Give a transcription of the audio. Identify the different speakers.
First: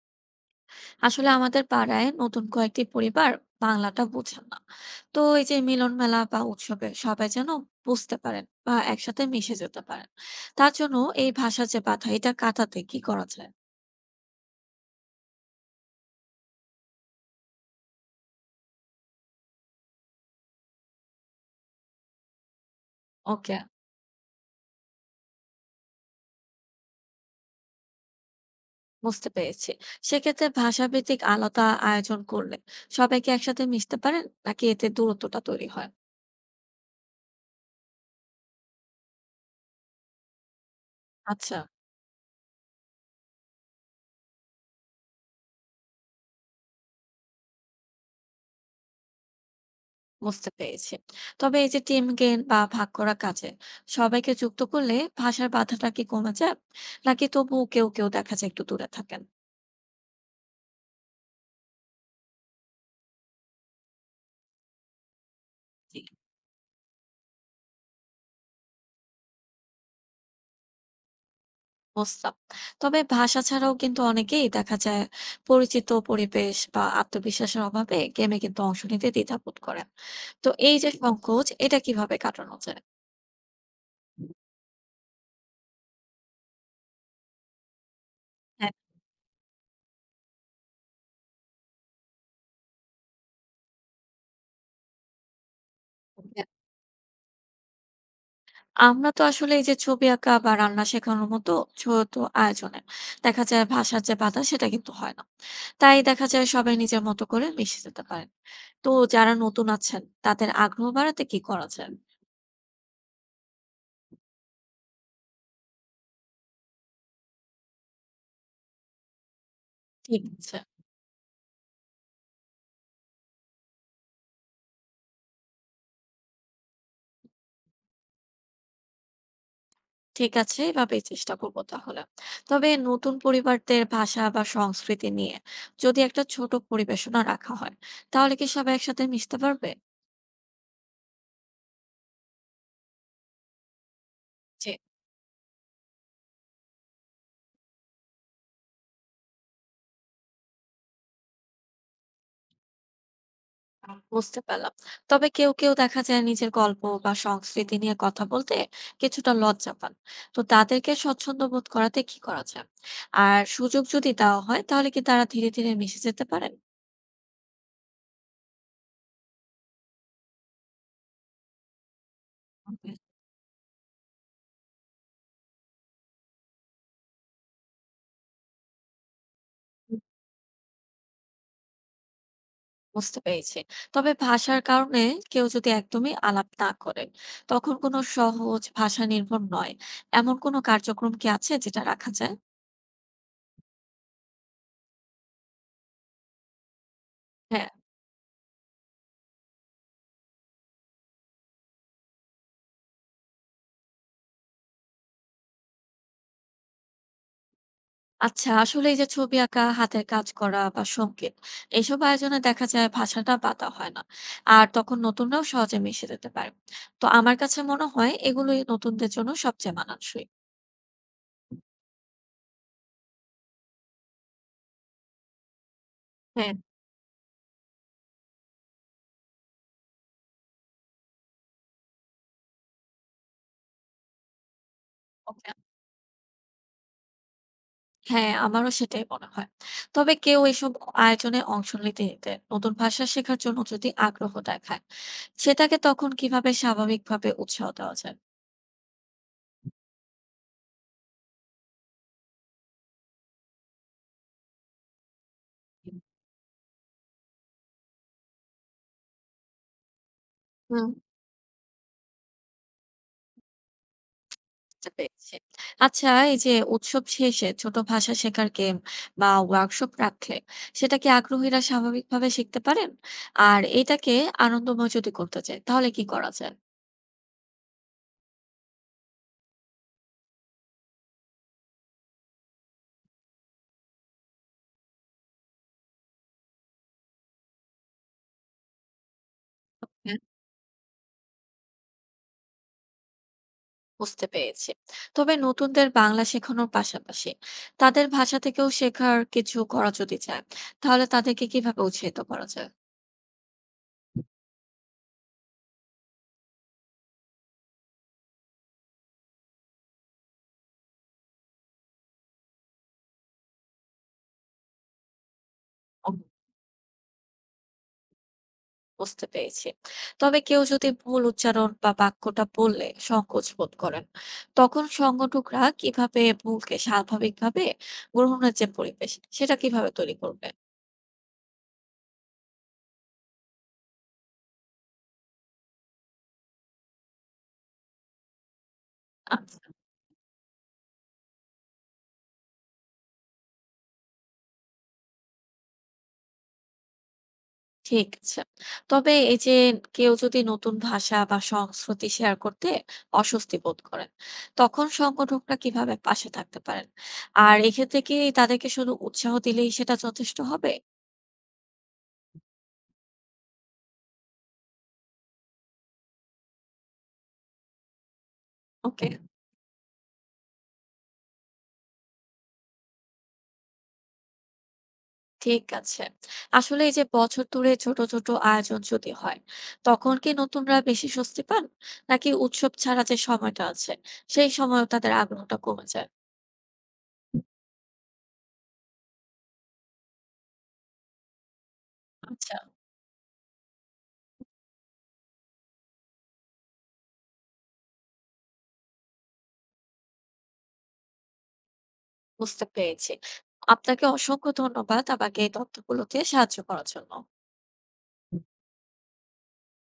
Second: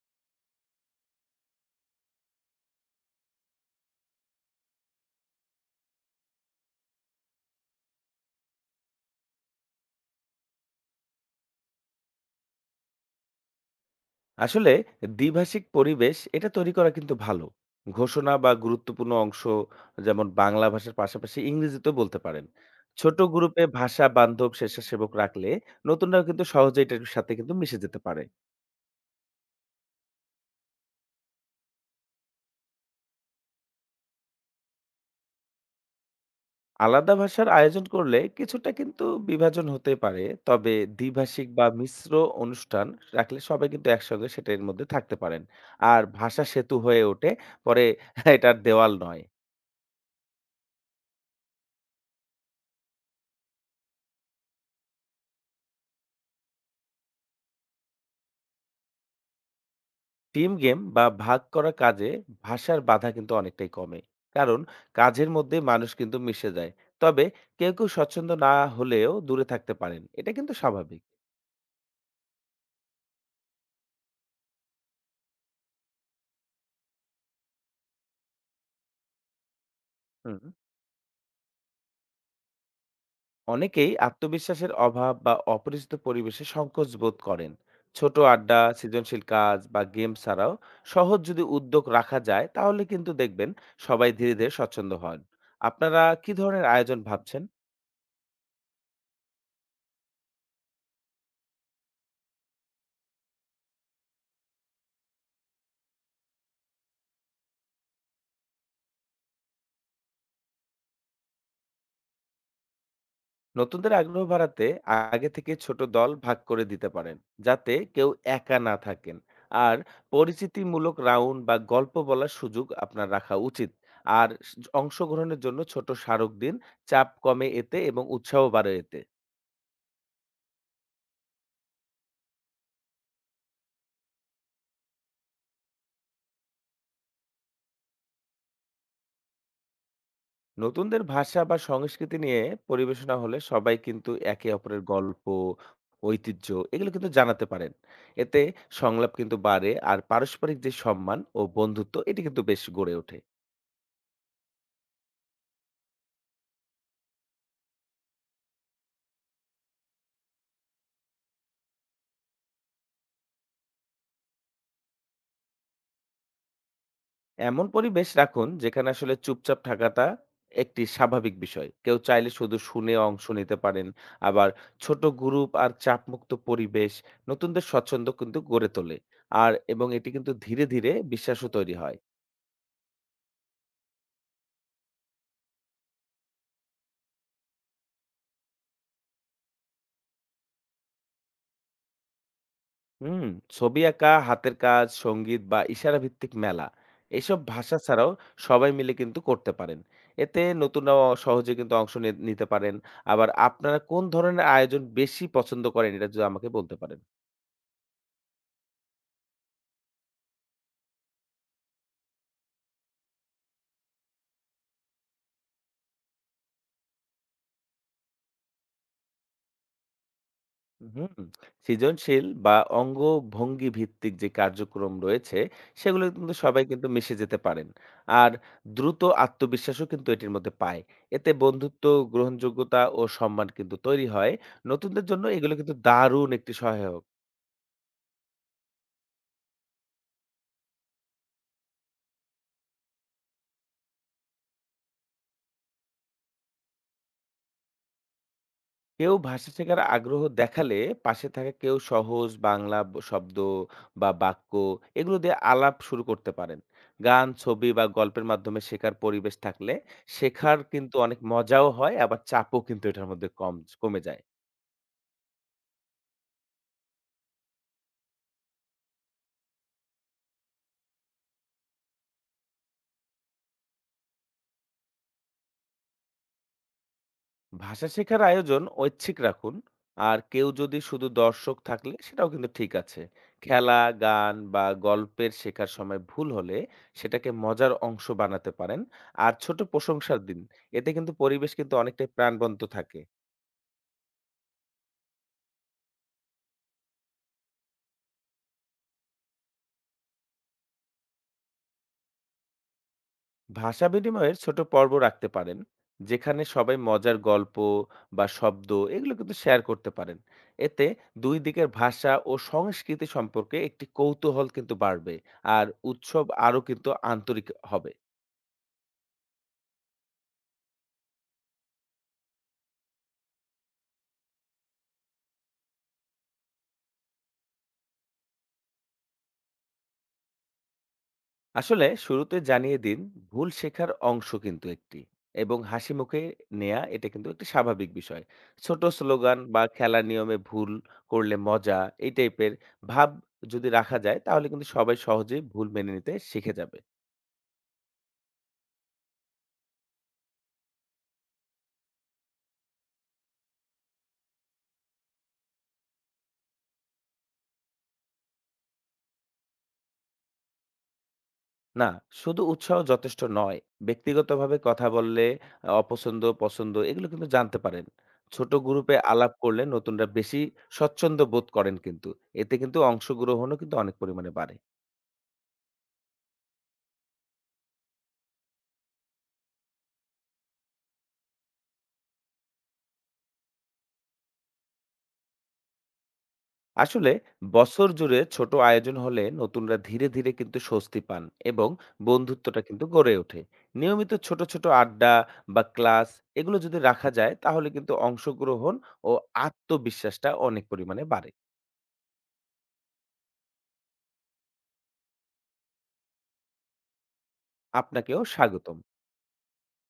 Speaker 1: আসলে আমাদের পাড়ায় নতুন কয়েকটি পরিবার বাংলাটা বোঝেন না। তো এই যে মিলন মেলা বা উৎসবে সবাই যেন বুঝতে পারেন বা একসাথে মিশে যেতে পারেন, তার জন্য এই ভাষার যে বাধা এটা কাটাতে কি করা যায়?
Speaker 2: আসলে দ্বিভাষিক পরিবেশ এটা তৈরি করা কিন্তু ভালো। ঘোষণা বা গুরুত্বপূর্ণ অংশ যেমন বাংলা ভাষার পাশাপাশি ইংরেজিতে বলতে পারেন। ছোট
Speaker 1: ওকে,
Speaker 2: গ্রুপে ভাষা বান্ধব স্বেচ্ছাসেবক রাখলে নতুনরা কিন্তু সহজে এটার সাথে কিন্তু মিশে যেতে পারে।
Speaker 1: বুঝতে পেরেছি। সেক্ষেত্রে ভাষাভিত্তিক আলাদা আয়োজন করলে সবাইকে একসাথে মিশতে পারেন নাকি এতে দূরত্বটা তৈরি হয়?
Speaker 2: আলাদা ভাষার আয়োজন করলে কিছুটা কিন্তু বিভাজন হতে পারে, তবে দ্বিভাষিক
Speaker 1: আচ্ছা,
Speaker 2: বা মিশ্র অনুষ্ঠান রাখলে সবাই কিন্তু একসঙ্গে সেটার মধ্যে থাকতে পারেন, আর ভাষা সেতু হয়ে ওঠে পরে, এটার দেওয়াল নয়।
Speaker 1: বুঝতে পেরেছি। তবে এই যে টিম গেম বা ভাগ করা কাজে সবাইকে যুক্ত করলে ভাষার বাধাটা কি কমে যায়? নাকি তবুও কেউ কেউ দেখা যায় একটু দূরে থাকেন?
Speaker 2: টিম গেম বা ভাগ করা কাজে ভাষার বাধা কিন্তু অনেকটাই কমে, কারণ কাজের মধ্যে মানুষ
Speaker 1: জি,
Speaker 2: কিন্তু মিশে যায়। তবে কেউ কেউ স্বচ্ছন্দ না হলেও দূরে থাকতে পারেন, এটা কিন্তু স্বাভাবিক।
Speaker 1: বুঝলাম। তবে ভাষা ছাড়াও কিন্তু অনেকেই দেখা যায় পরিচিত পরিবেশ বা আত্মবিশ্বাসের অভাবে গেমে কিন্তু অংশ নিতে দ্বিধাবোধ করেন।
Speaker 2: হুম
Speaker 1: তো এই যে সংকোচ এটা কিভাবে কাটানো যায়?
Speaker 2: অনেকেই আত্মবিশ্বাসের অভাব বা অপরিচিত পরিবেশে সংকোচ বোধ করেন। ছোট আড্ডা,
Speaker 1: হ্যাঁ,
Speaker 2: সৃজনশীল কাজ বা গেম ছাড়াও সহজ যদি উদ্যোগ রাখা যায় তাহলে কিন্তু দেখবেন সবাই ধীরে ধীরে স্বচ্ছন্দ হন। আপনারা কি ধরনের আয়োজন ভাবছেন?
Speaker 1: আমরা তো আসলে এই যে ছবি আঁকা বা রান্না শেখানোর মতো ছোট আয়োজনে দেখা যায় ভাষার যে বাধা সেটা কিন্তু হয় না। তাই দেখা যায় সবাই নিজের মতো করে মিশে যেতে পারেন। তো যারা নতুন আছেন তাদের আগ্রহ বাড়াতে কি করা যায়?
Speaker 2: নতুনদের আগ্রহ বাড়াতে আগে থেকে ছোট দল ভাগ করে দিতে পারেন, যাতে কেউ একা না থাকেন। আর
Speaker 1: ঠিক আছে,
Speaker 2: পরিচিতিমূলক রাউন্ড বা গল্প বলার সুযোগ আপনার রাখা উচিত। আর অংশগ্রহণের জন্য ছোট স্মারক দিন। চাপ কমে এতে এবং উৎসাহ বাড়ে এতে।
Speaker 1: ঠিক আছে, এভাবেই চেষ্টা করবো তাহলে। তবে নতুন পরিবারদের ভাষা বা সংস্কৃতি নিয়ে যদি একটা ছোট পরিবেশনা রাখা হয় তাহলে কি সবাই একসাথে মিশতে পারবে?
Speaker 2: নতুনদের ভাষা বা সংস্কৃতি নিয়ে পরিবেশনা হলে সবাই কিন্তু একে অপরের গল্প, ঐতিহ্য এগুলো কিন্তু জানাতে পারেন। এতে সংলাপ কিন্তু বাড়ে, আর পারস্পরিক যে সম্মান ও বন্ধুত্ব এটি কিন্তু বেশ গড়ে ওঠে।
Speaker 1: আ, বুঝতে পারলাম। তবে কেউ, কেউ দেখা যায় নিজের গল্প বা সংস্কৃতি নিয়ে কথা বলতে কিছুটা লজ্জা পান। তো তাদেরকে স্বচ্ছন্দ বোধ করাতে কি করা যায়? আর সুযোগ যদি দেওয়া হয় তাহলে কি তারা ধীরে, ধীরে মিশে যেতে পারেন?
Speaker 2: এমন পরিবেশ রাখুন যেখানে আসলে চুপচাপ থাকাটা একটি স্বাভাবিক বিষয়। কেউ চাইলে শুধু
Speaker 1: ওকে।
Speaker 2: শুনে অংশ নিতে পারেন। আবার ছোট গ্রুপ আর চাপমুক্ত পরিবেশ নতুনদের স্বচ্ছন্দ কিন্তু গড়ে তোলে। এবং এটি কিন্তু ধীরে ধীরে বিশ্বাসও তৈরি হয়।
Speaker 1: বুঝতে পেরেছি। তবে ভাষার কারণে কেউ যদি একদমই আলাপ না করে, তখন কোনো সহজ ভাষা নির্ভর নয়। এমন কোনো কার্যক্রম কি আছে যেটা রাখা যায়?
Speaker 2: হুম, ছবি আঁকা, হাতের কাজ, সংগীত বা ইশারা ভিত্তিক মেলা এসব
Speaker 1: হ্যাঁ।
Speaker 2: ভাষা ছাড়াও সবাই মিলে কিন্তু করতে পারেন। এতে নতুনরাও সহজে কিন্তু অংশ নিতে পারেন। আবার আপনারা কোন ধরনের আয়োজন বেশি পছন্দ করেন এটা যদি আমাকে বলতে পারেন?
Speaker 1: আচ্ছা, আসলে এই যে ছবি আঁকা, হাতের কাজ করা বা সংগীত, এইসব আয়োজনে দেখা যায় ভাষাটা বাধা হয় না। আর তখন নতুনরাও সহজে মিশে যেতে পারে। তো আমার কাছে মনে হয় এগুলোই নতুনদের জন্য সবচেয়ে মানানসই।
Speaker 2: হুম, সৃজনশীল বা অঙ্গভঙ্গি ভিত্তিক যে কার্যক্রম রয়েছে সেগুলো কিন্তু
Speaker 1: হ্যাঁ।
Speaker 2: সবাই কিন্তু মিশে যেতে পারেন, আর দ্রুত আত্মবিশ্বাসও কিন্তু এটির মধ্যে পায়। এতে বন্ধুত্ব, গ্রহণযোগ্যতা ও সম্মান কিন্তু তৈরি হয়। নতুনদের জন্য
Speaker 1: ওকে।
Speaker 2: এগুলো কিন্তু দারুণ একটি সহায়ক।
Speaker 1: হ্যাঁ, আমারও সেটাই মনে হয়। তবে কেউ এসব আয়োজনে অংশ নিতে নিতে নতুন ভাষা শেখার জন্য যদি আগ্রহ দেখায়, সেটাকে তখন কিভাবে স্বাভাবিকভাবে উৎসাহ দেওয়া যায়?
Speaker 2: কেউ ভাষা শেখার আগ্রহ দেখালে পাশে থাকা কেউ সহজ বাংলা শব্দ বা বাক্য এগুলো দিয়ে আলাপ শুরু করতে পারেন। গান, ছবি বা গল্পের মাধ্যমে শেখার পরিবেশ থাকলে শেখার
Speaker 1: হুম,
Speaker 2: কিন্তু অনেক মজাও হয়, আবার চাপও কিন্তু এটার মধ্যে কম কমে যায়।
Speaker 1: বুঝতে পেরেছি। আচ্ছা, এই যে উৎসব শেষে ছোট ভাষা শেখার গেম বা ওয়ার্কশপ রাখলে সেটা কি আগ্রহীরা স্বাভাবিকভাবে শিখতে পারেন? আর এটাকে আনন্দময় যদি করতে চায় তাহলে কি করা যায়?
Speaker 2: ভাষা শেখার আয়োজন ঐচ্ছিক রাখুন, আর কেউ যদি শুধু দর্শক থাকলে সেটাও কিন্তু ঠিক আছে। খেলা, গান বা গল্পের শেখার সময় ভুল হলে সেটাকে মজার অংশ বানাতে পারেন, আর ছোট
Speaker 1: হুম।
Speaker 2: প্রশংসার দিন। এতে কিন্তু পরিবেশ কিন্তু অনেকটাই প্রাণবন্ত থাকে।
Speaker 1: বুঝতে পেরেছি। তবে নতুনদের বাংলা শেখানোর পাশাপাশি তাদের ভাষা থেকেও শেখার কিছু করা যদি চায় তাহলে তাদেরকে কিভাবে উৎসাহিত করা
Speaker 2: ভাষা বিনিময়ের ছোট পর্ব রাখতে পারেন, যেখানে সবাই মজার
Speaker 1: যায়?
Speaker 2: গল্প বা শব্দ এগুলো কিন্তু শেয়ার করতে পারেন। এতে দুই দিকের ভাষা ও সংস্কৃতি সম্পর্কে একটি কৌতূহল কিন্তু বাড়বে, আর উৎসব আরো কিন্তু আন্তরিক হবে।
Speaker 1: বুঝতে পেরেছি। তবে কেউ যদি ভুল উচ্চারণ বা বাক্যটা বললে সংকোচ বোধ করেন, তখন সংগঠকরা কিভাবে ভুলকে স্বাভাবিকভাবে গ্রহণের যে পরিবেশ, সেটা কিভাবে তৈরি করবে?
Speaker 2: আসলে শুরুতে জানিয়ে দিন, ভুল শেখার অংশ কিন্তু একটি এবং হাসি মুখে নেয়া এটা কিন্তু একটা স্বাভাবিক বিষয়। ছোট স্লোগান
Speaker 1: আচ্ছা,
Speaker 2: বা খেলার নিয়মে ভুল করলে মজা, এই টাইপের ভাব যদি রাখা যায় তাহলে কিন্তু সবাই সহজেই ভুল মেনে নিতে শিখে যাবে।
Speaker 1: ঠিক আছে। তবে এই যে কেউ যদি নতুন ভাষা বা সংস্কৃতি শেয়ার করতে অস্বস্তি বোধ করেন, তখন সংগঠকরা কিভাবে পাশে থাকতে পারেন? আর এক্ষেত্রে কি তাদেরকে শুধু উৎসাহ দিলেই সেটা যথেষ্ট হবে?
Speaker 2: না, শুধু উৎসাহ যথেষ্ট নয়। ব্যক্তিগতভাবে কথা বললে অপছন্দ পছন্দ এগুলো কিন্তু জানতে পারেন। ছোট গ্রুপে
Speaker 1: ওকে।
Speaker 2: আলাপ করলে নতুনরা বেশি স্বচ্ছন্দ বোধ করেন কিন্তু, এতে কিন্তু অংশগ্রহণও কিন্তু অনেক পরিমাণে বাড়ে।
Speaker 1: ঠিক আছে। আসলে এই যে বছর ধরে ছোট, ছোট আয়োজন যদি হয়, তখন কি নতুনরা বেশি স্বস্তি পান? নাকি উৎসব ছাড়া যে সময়টা আছে, সেই সময়ও তাদের আগ্রহটা কমে যায়?
Speaker 2: আসলে বছর জুড়ে ছোট আয়োজন হলে নতুনরা ধীরে ধীরে কিন্তু স্বস্তি পান এবং
Speaker 1: আচ্ছা,
Speaker 2: বন্ধুত্বটা কিন্তু গড়ে ওঠে। নিয়মিত ছোট ছোট আড্ডা বা ক্লাস এগুলো যদি রাখা যায় তাহলে কিন্তু অংশগ্রহণ ও আত্মবিশ্বাসটা অনেক পরিমাণে বাড়ে।
Speaker 1: বুঝতে পেরেছি। আপনাকে অসংখ্য ধন্যবাদ আমাকে এই তথ্যগুলো দিয়ে সাহায্য করার জন্য।
Speaker 2: আপনাকেও স্বাগতম।